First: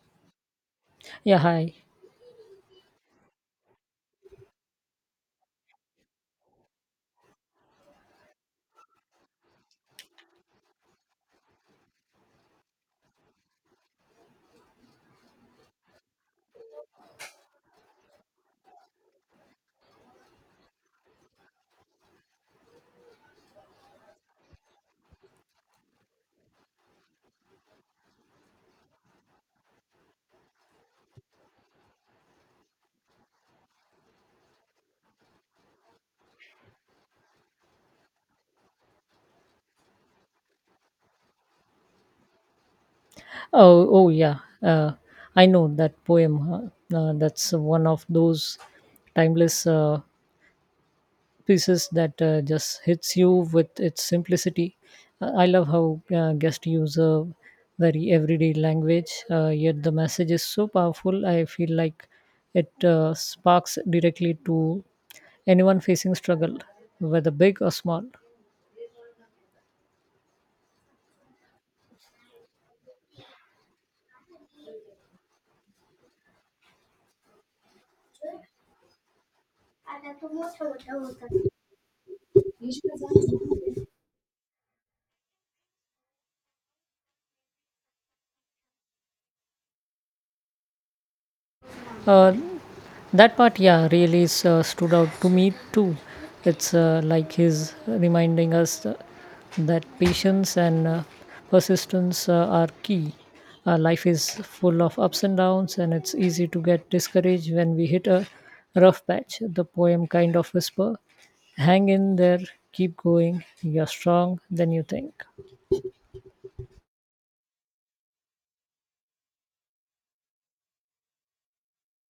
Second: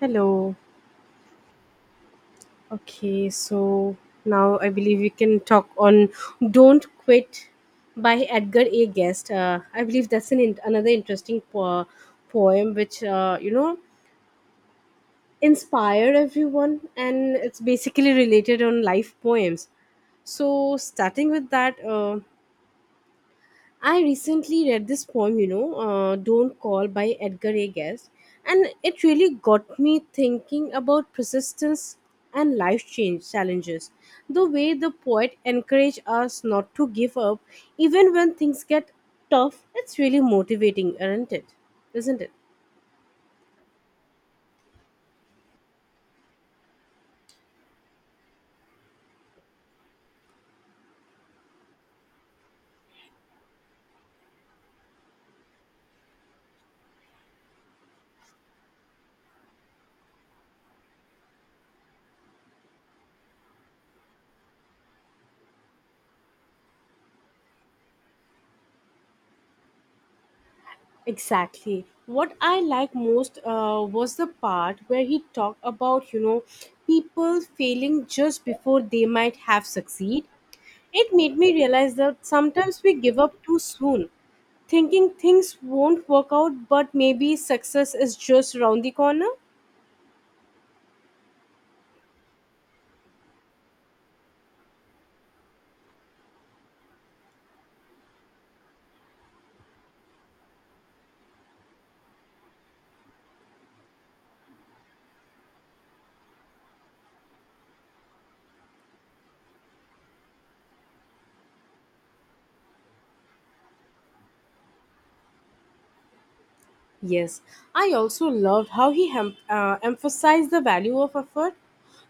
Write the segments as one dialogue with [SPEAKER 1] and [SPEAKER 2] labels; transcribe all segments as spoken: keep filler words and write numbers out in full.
[SPEAKER 1] Hello.
[SPEAKER 2] Yeah, hi.
[SPEAKER 1] Okay, so now I believe we can talk on "Don't Quit" by Edgar A. Guest. Uh, I believe that's an in- another interesting po- poem, which uh, you know inspired everyone, and it's basically related on life poems. So starting with that. Uh, I recently read this poem, you know, uh, Don't Call by Edgar A. Guest, and it really got me thinking about persistence and life change challenges. The way the poet encouraged us not to give up, even when things get tough, it's really motivating, aren't it? Isn't it?
[SPEAKER 2] Oh, oh, yeah. Uh, I know that poem. Huh? Uh, that's one of those timeless uh, pieces that uh, just hits you with its simplicity. Uh, I love how uh, guests use a very everyday language, uh, yet the message is so powerful. I feel like it uh, sparks directly to anyone facing struggle, whether big or small.
[SPEAKER 1] Exactly. What I like most uh, was the part where he talked about, you know, people failing just before they might have succeed. It made me realize that sometimes we give up too soon, thinking things won't work out, but maybe success is just around the corner.
[SPEAKER 2] Uh, That part, yeah, really s- uh, stood out to me too. It's uh, like he's reminding us uh, that patience and uh, persistence uh, are key. Uh, life is full of ups and downs, and it's easy to get discouraged when we hit a rough patch. The poem kind of whisper, "Hang in there, keep going. You're strong than you think."
[SPEAKER 1] Yes, I also loved how he hem- uh, emphasized the value of effort,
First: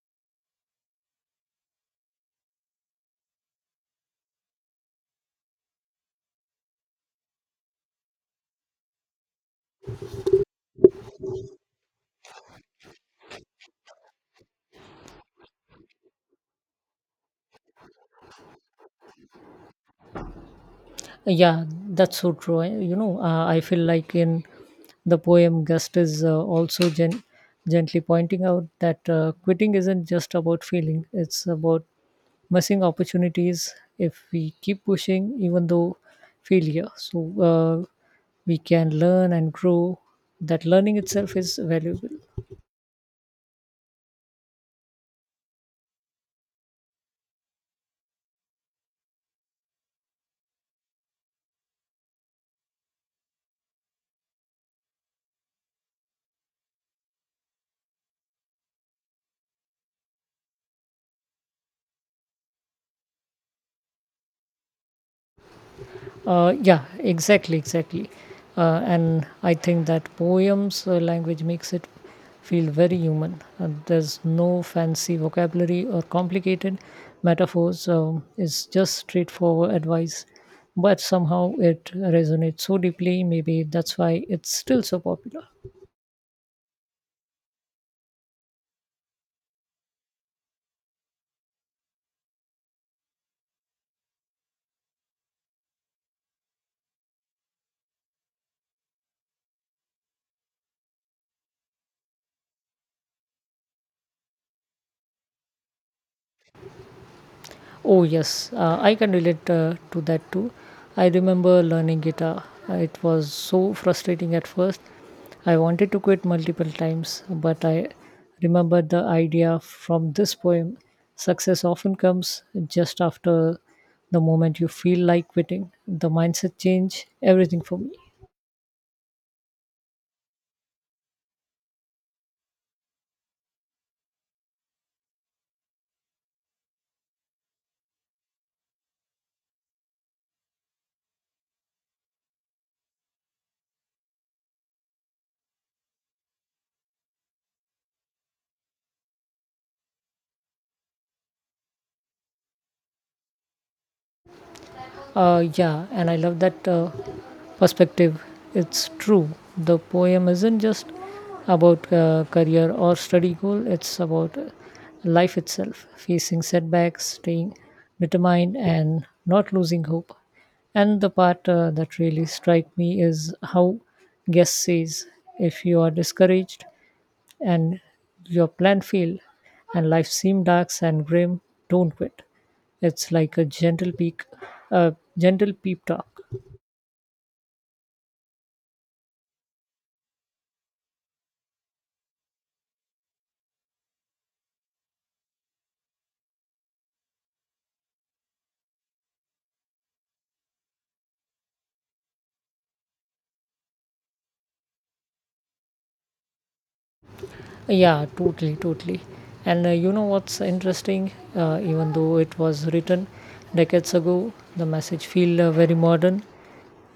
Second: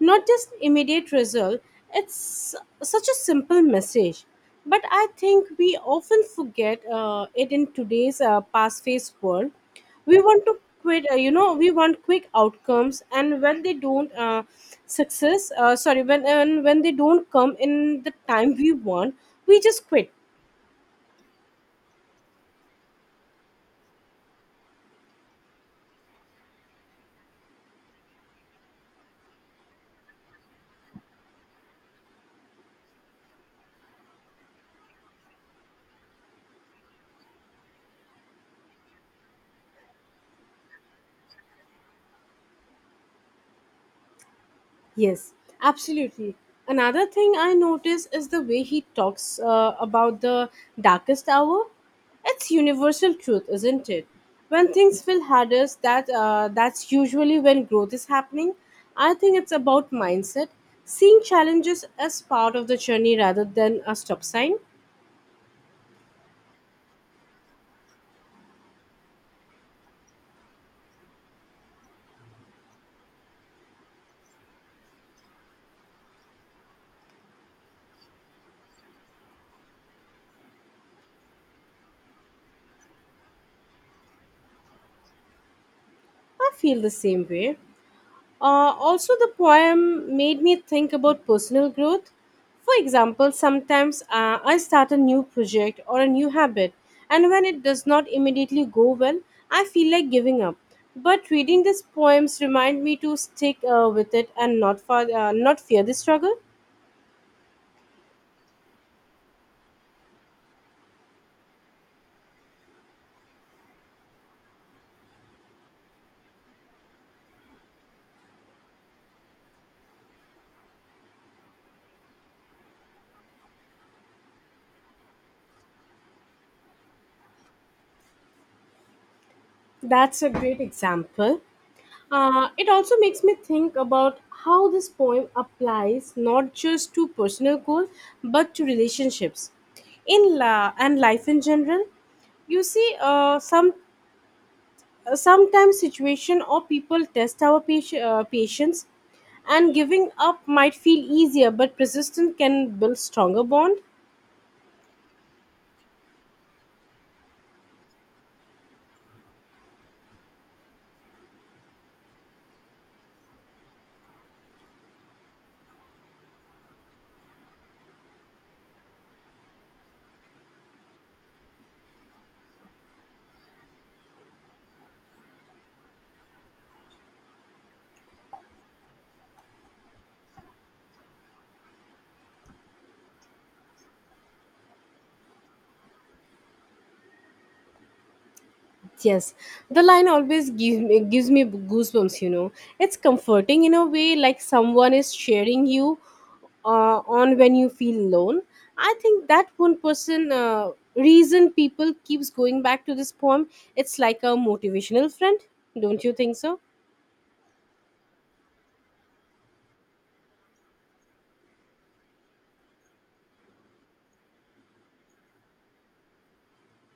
[SPEAKER 1] not just immediate result. It's such a simple message, but I think we often forget uh, it in today's uh, fast-paced world. We want to quit, uh, you know, we want quick outcomes, and when they don't uh, success, uh, sorry, when and when they don't come in the time we want, we just quit.
[SPEAKER 2] Yeah, that's so true. I, you know, uh, I feel like in the poem, Gust is uh, also gen- gently pointing out that uh, quitting isn't just about feeling, it's about missing opportunities if we keep pushing, even though failure. So uh, we can learn and grow. That learning itself is valuable.
[SPEAKER 1] Yes, absolutely. Another thing I notice is the way he talks uh, about the darkest hour. It's universal truth, isn't it? When things feel hardest, that uh, that's usually when growth is happening. I think it's about mindset, seeing challenges as part of the journey rather than a stop sign.
[SPEAKER 2] Uh, yeah, exactly, exactly. Uh, and I think that poems uh, language makes it feel very human. Uh, there's no fancy vocabulary or complicated metaphors. Um, it's just straightforward advice, but somehow it resonates so deeply. Maybe that's why it's still so popular.
[SPEAKER 1] I feel the same way. Uh, also, the poem made me think about personal growth. For example, sometimes uh, I start a new project or a new habit, and when it does not immediately go well, I feel like giving up. But reading these poems remind me to stick uh, with it and not, fa- uh, not fear the struggle.
[SPEAKER 2] Oh, yes, uh, I can relate uh, to that too. I remember learning guitar. Uh, It was so frustrating at first. I wanted to quit multiple times, but I remembered the idea from this poem. Success often comes just after the moment you feel like quitting. The mindset changed everything for me.
[SPEAKER 1] That's a great example. Uh, it also makes me think about how this poem applies not just to personal goals but to relationships in la and life in general. You see, uh, some uh, sometimes situation or people test our pati- uh, patience, and giving up might feel easier, but persistence can build stronger bond.
[SPEAKER 2] Uh, yeah, and I love that uh, perspective. It's true. The poem isn't just about uh, career or study goal, it's about uh, life itself, facing setbacks, staying determined, and not losing hope. And the part uh, that really strike me is how guest says, if you are discouraged, and your plan failed, and life seemed dark and grim, don't quit. It's like a gentle peak, a gentle peep talk.
[SPEAKER 1] Yes, the line always give me, gives me goosebumps. You know, it's comforting in a way, like someone is sharing you uh, on when you feel alone. I think that one person uh, reason people keeps going back to this poem. It's like a motivational friend, don't you think so?
[SPEAKER 2] Yeah, totally, totally. And uh, you know what's interesting? Uh, even though it was written decades ago, the message feel uh, very modern.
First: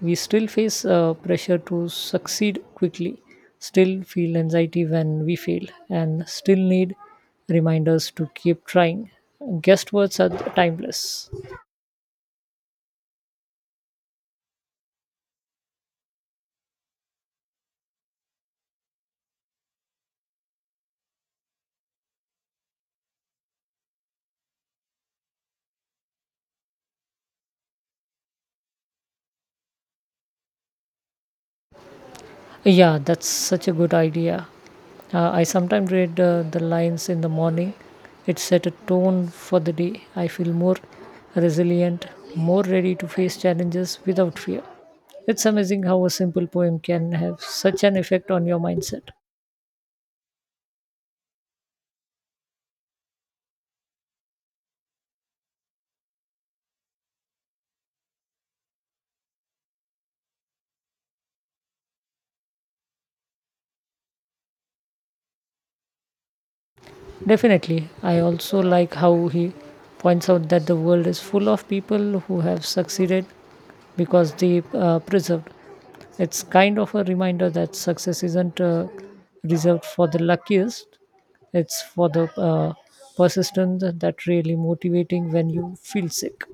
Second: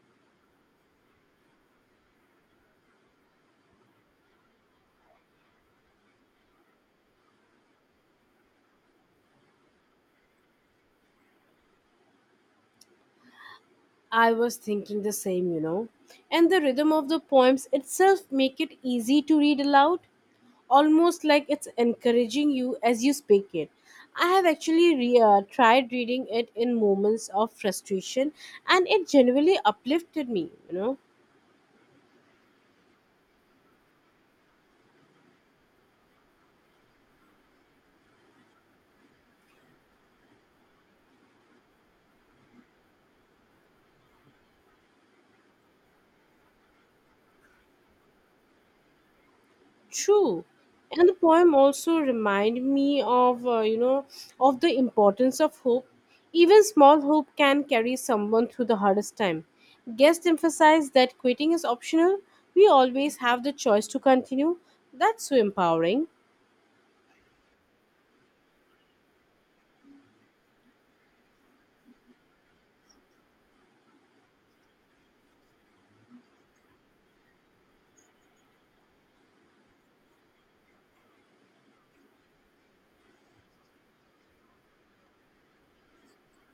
[SPEAKER 2] We still face uh, pressure to succeed quickly, still feel anxiety when we fail, and still need reminders to keep trying. Guest words are timeless.
[SPEAKER 1] I was thinking the same, you know. And the rhythm of the poems itself make it easy to read aloud, almost like it's encouraging you as you speak it. I have actually re- uh, tried reading it in moments of frustration, and it genuinely uplifted me, you know.
[SPEAKER 2] Yeah, that's such a good idea. Uh, I sometimes read uh, the lines in the morning. It set a tone for the day. I feel more resilient, more ready to face challenges without fear. It's amazing how a simple poem can have such an effect on your mindset.
[SPEAKER 1] True. And the poem also remind me of, uh, you know, of the importance of hope. Even small hope can carry someone through the hardest time. Guest emphasized that quitting is optional. We always have the choice to continue. That's so empowering.
[SPEAKER 2] Definitely. I also like how he points out that the world is full of people who have succeeded because they uh, preserved. It's kind of a reminder that success isn't uh, reserved for the luckiest, it's for the uh, persistent that really motivating when you feel sick.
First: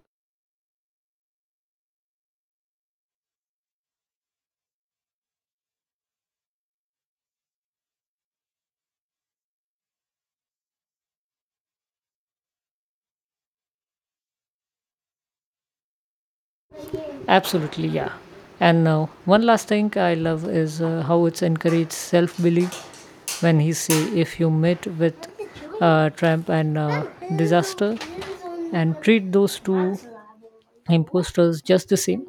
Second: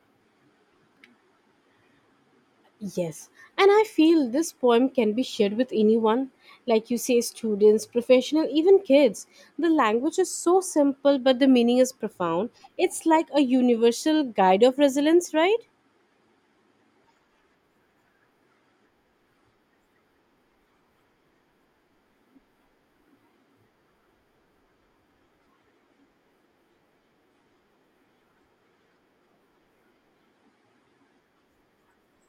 [SPEAKER 1] Yes. And I feel this poem can be shared with anyone. Like you say, students, professional, even kids. The language is so simple, but the meaning is profound. It's like a universal guide of resilience, right?
[SPEAKER 2] Absolutely, yeah. And uh, one last thing I love is uh, how it's encouraged self belief when he say if you meet with uh, Trump and uh, disaster and treat those two imposters just the same.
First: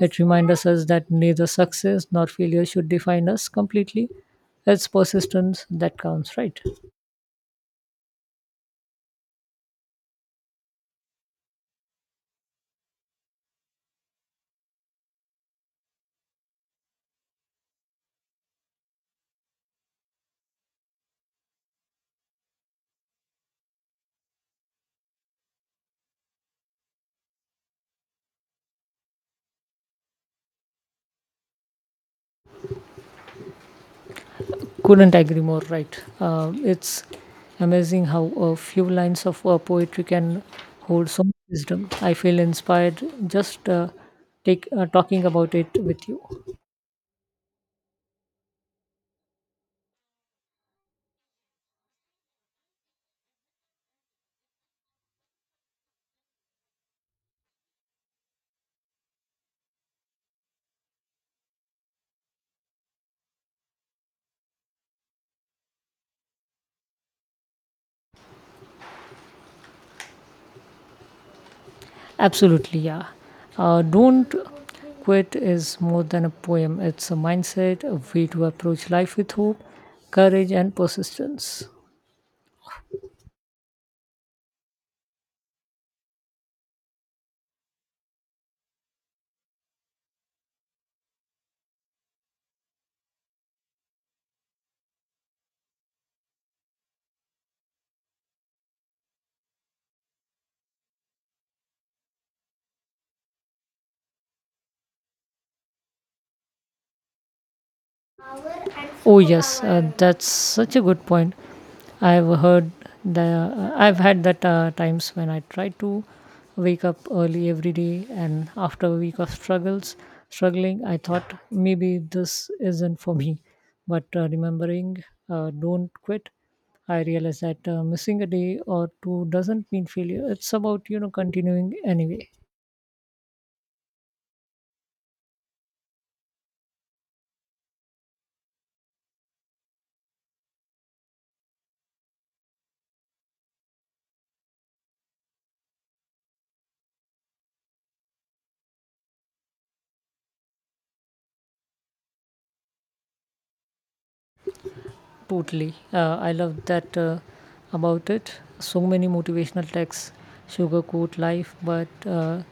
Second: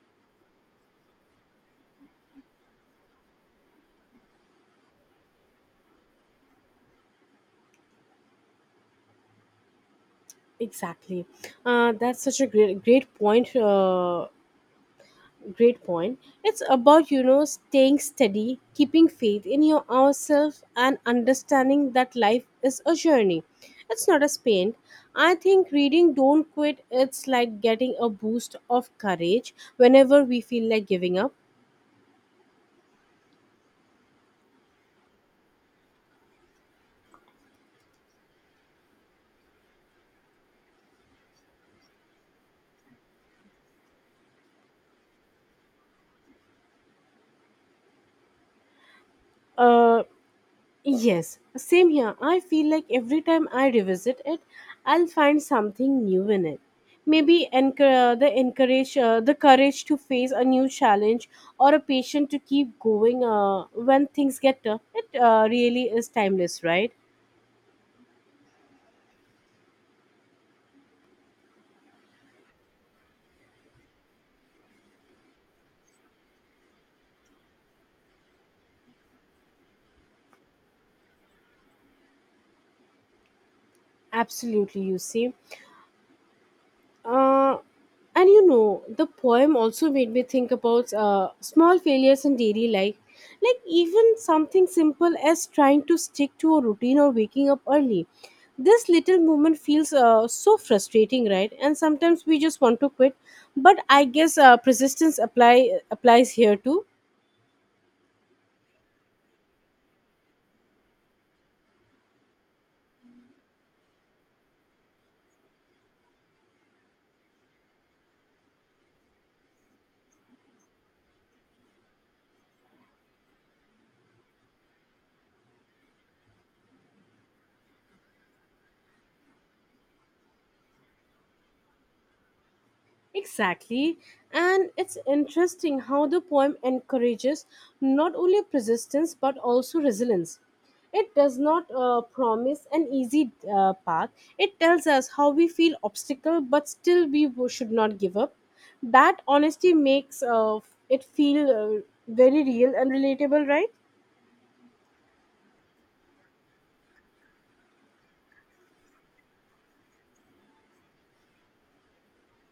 [SPEAKER 2] It reminds us that neither success nor failure should define us completely. It's persistence that counts, right?
[SPEAKER 1] Exactly. Uh, that's such a great, great point. Uh, great point. It's about you know staying steady, keeping faith in your ourselves, and understanding that life is a journey. It's not a sprint. I think reading "Don't Quit" it's like getting a boost of courage whenever we feel like giving up.
[SPEAKER 2] Couldn't agree more, right? Uh, it's amazing how a few lines of uh, poetry can hold so much wisdom. I feel inspired just uh, take, uh, talking about it with you.
[SPEAKER 1] Uh, Yes, same here. I feel like every time I revisit it, I'll find something new in it. Maybe encour- uh, the encourage uh, the courage to face a new challenge or a patient to keep going uh, when things get tough. It uh, really is timeless, right?
[SPEAKER 2] Absolutely, yeah. Uh, Don't Quit is more than a poem, it's a mindset, a way to approach life with hope, courage, and persistence.
[SPEAKER 1] Absolutely, you see. uh, and you know the poem also made me think about uh, small failures in daily life, like even something simple as trying to stick to a routine or waking up early. This little movement feels uh, so frustrating, right? And sometimes we just want to quit, but I guess uh, persistence apply applies here too.
[SPEAKER 2] Oh yes, uh, that's such a good point. I've heard the I've had that uh, times when I try to wake up early every day, and after a week of struggles, struggling, I thought maybe this isn't for me. But uh, remembering, uh, don't quit. I realized that uh, missing a day or two doesn't mean failure. It's about you know continuing anyway.
[SPEAKER 1] Exactly. And it's interesting how the poem encourages not only persistence but also resilience. It does not uh, promise an easy uh, path. It tells us how we feel obstacle, but still we w- should not give up. That honesty makes uh, it feel uh, very real and relatable, right?
[SPEAKER 2] Totally. Uh, I love that uh, about it. So many motivational texts sugarcoat life, but uh,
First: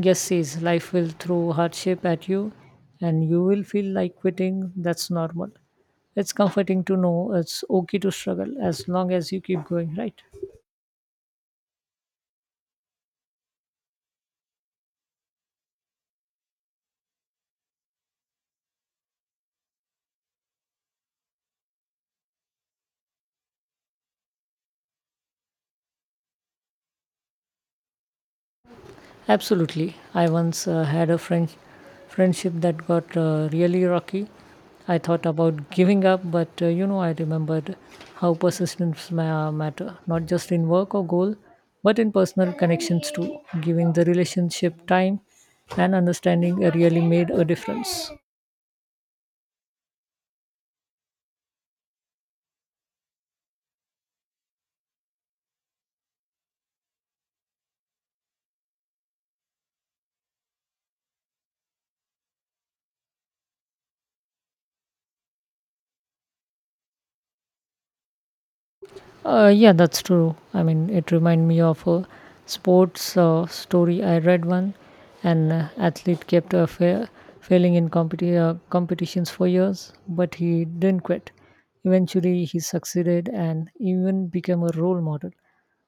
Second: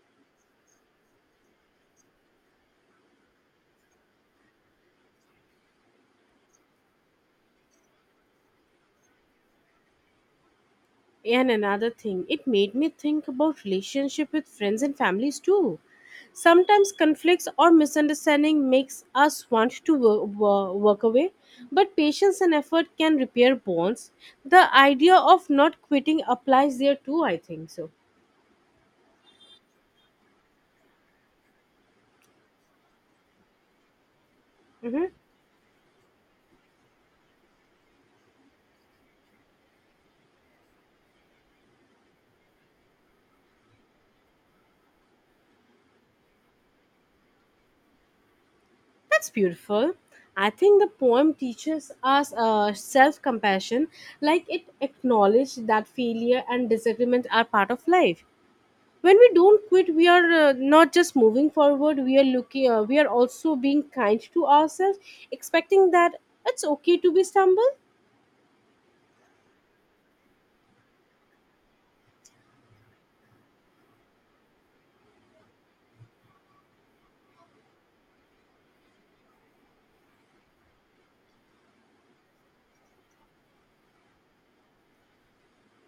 [SPEAKER 2] guess says life will throw hardship at you and you will feel like quitting. That's normal. It's comforting to know it's okay to struggle as long as you keep going, right?
[SPEAKER 1] And another thing, it made me think about relationship with friends and families too. Sometimes conflicts or misunderstanding makes us want to wo- wo- work away, but patience and effort can repair bonds. The idea of not quitting applies there too, I think so.
[SPEAKER 2] Absolutely. I once uh, had a friend friendship that got uh, really rocky. I
[SPEAKER 1] Hmm.
[SPEAKER 2] thought about giving up, but uh, you know, I remembered how persistence ma- matter, not just in work or goal, but in personal connections too. Giving the relationship time and understanding uh, really made a difference.
[SPEAKER 1] That's beautiful. I think the poem teaches us uh, self compassion, like it acknowledges that failure and disagreement are part of life. When we don't quit, we are uh, not just moving forward, we are looking uh, we are also being kind to ourselves, expecting that it's okay to be stumble.
[SPEAKER 2] Uh, yeah, that's true. I mean, it reminded me of a sports uh, story I read one. An uh, athlete kept uh, fa- failing in competi- uh, competitions for years, but he didn't quit. Eventually, he succeeded and even became a role model.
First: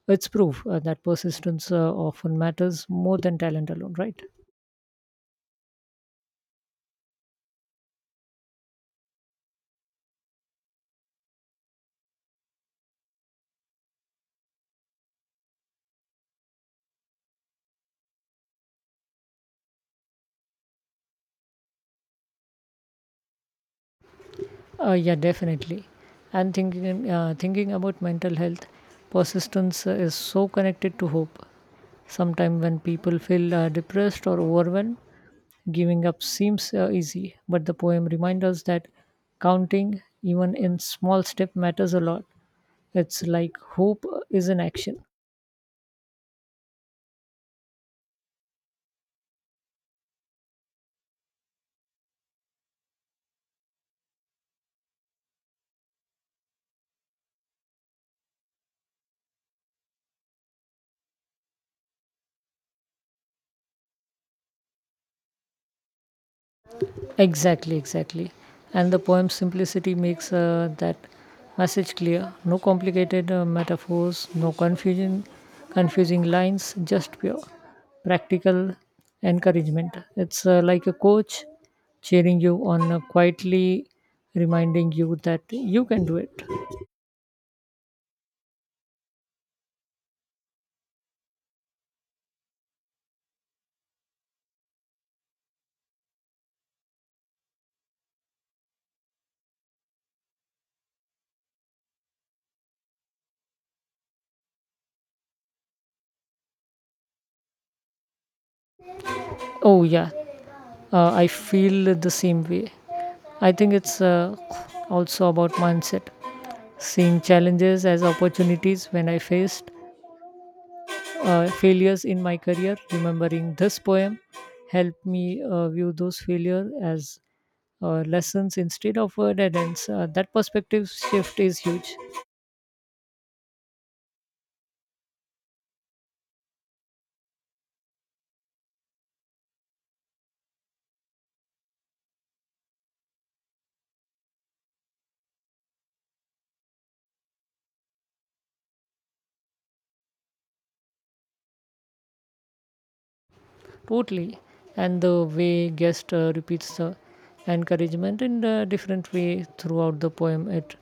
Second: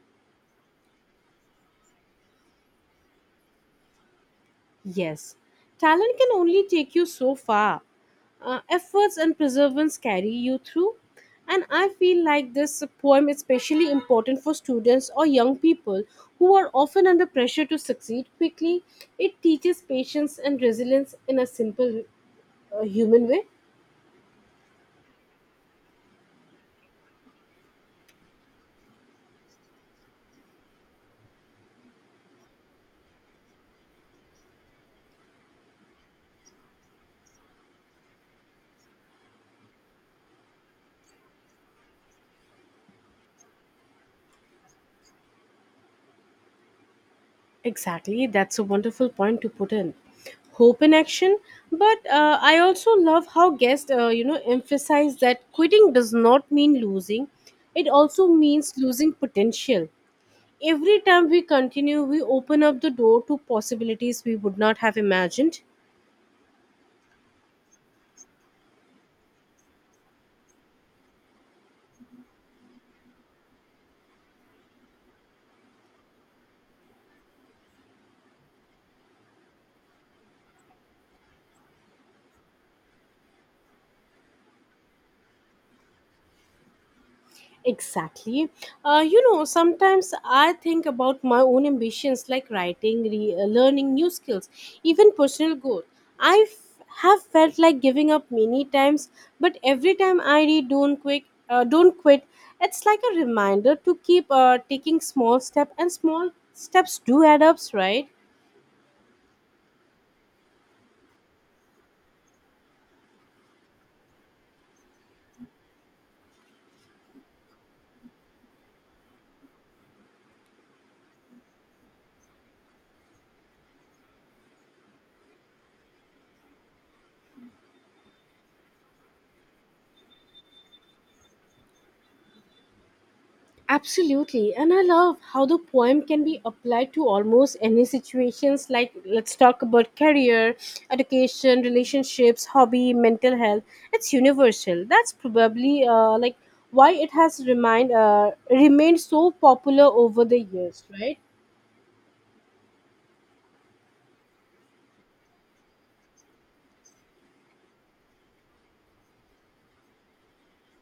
[SPEAKER 2] It's proof uh, that persistence uh, often matters more than talent alone, right?
[SPEAKER 1] Yes, talent can only take you so far. Uh, efforts and perseverance carry you through. And I feel like this poem is especially important for students or young people who are often under pressure to succeed quickly. It teaches patience and resilience in a simple, uh, human way.
[SPEAKER 2] Uh, yeah, definitely. And thinking uh, thinking about mental health, persistence uh, is so connected to hope. Sometimes, when people feel uh, depressed or overwhelmed, giving up seems uh, easy, but the poem reminds us that counting, even in small step, matters a lot. It's like hope is in action.
[SPEAKER 1] Exactly, that's a wonderful point to put in. Hope in action, but uh, I also love how guests, uh, you know, emphasize that quitting does not mean losing; it also means losing potential. Every time we continue, we open up the door to possibilities we would not have imagined.
[SPEAKER 2] Exactly, exactly. And the poem's simplicity makes uh, that message clear. No complicated uh, metaphors, no confusion, confusing lines, just pure practical encouragement. It's uh, like a coach cheering you on, uh, quietly reminding you that you can do it.
[SPEAKER 1] Exactly. Uh, you know, sometimes I think about my own ambitions, like writing, re- uh, learning new skills, even personal growth. I f- have felt like giving up many times, but every time I read Don't Quit, uh, Don't Quit, it's like a reminder to keep uh, taking small step, and small steps do add ups, right?
[SPEAKER 2] Oh, yeah, uh, I feel the same way. I think it's uh, also about mindset, seeing challenges as opportunities when I faced uh, failures in my career. Remembering this poem helped me uh, view those failures as uh, lessons instead of uh, dead ends. Uh, that perspective shift is huge,
[SPEAKER 1] Absolutely. And I love how the poem can be applied to almost any situations, like let's talk about career, education, relationships, hobby, mental health. It's universal. That's probably uh, like why it has remind uh, remained so popular over the years, right?
[SPEAKER 2] totally. And the way guest uh, repeats the encouragement in a different way throughout the poem, it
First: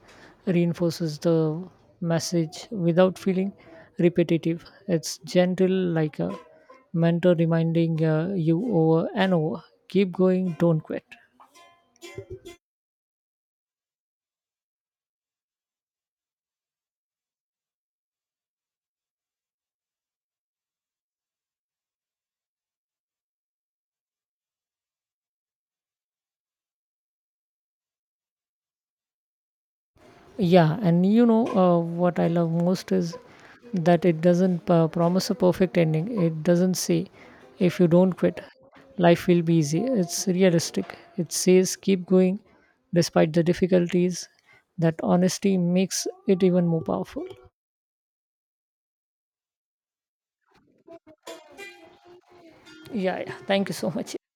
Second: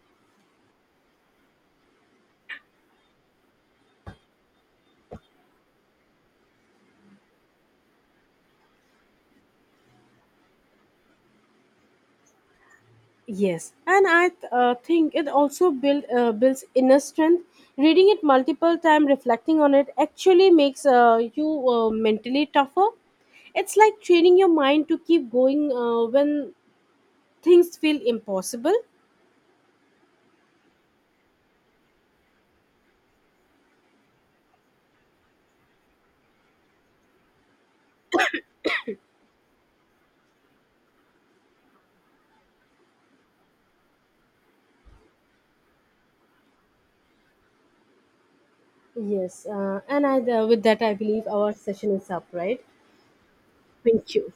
[SPEAKER 2] reinforces the message without feeling repetitive. It's gentle, like a mentor reminding uh, you over and over keep going, don't quit.
[SPEAKER 1] Yes, and I th- uh, think it also build, uh, builds inner strength. Reading it multiple times, reflecting on it, actually makes uh, you uh, mentally tougher. It's like training your mind to keep going uh, when things feel impossible.
[SPEAKER 2] Yeah, and you know uh, what I love most is that it doesn't uh, promise a perfect ending. It doesn't say if you don't quit, life will be easy. It's realistic. It says keep going despite the difficulties. That honesty makes it even more powerful.
[SPEAKER 1] Yes, uh, and I, uh, with that, I believe our session is up, right?
[SPEAKER 2] Yeah, yeah. Thank you so
[SPEAKER 1] Thank
[SPEAKER 2] much.
[SPEAKER 1] you.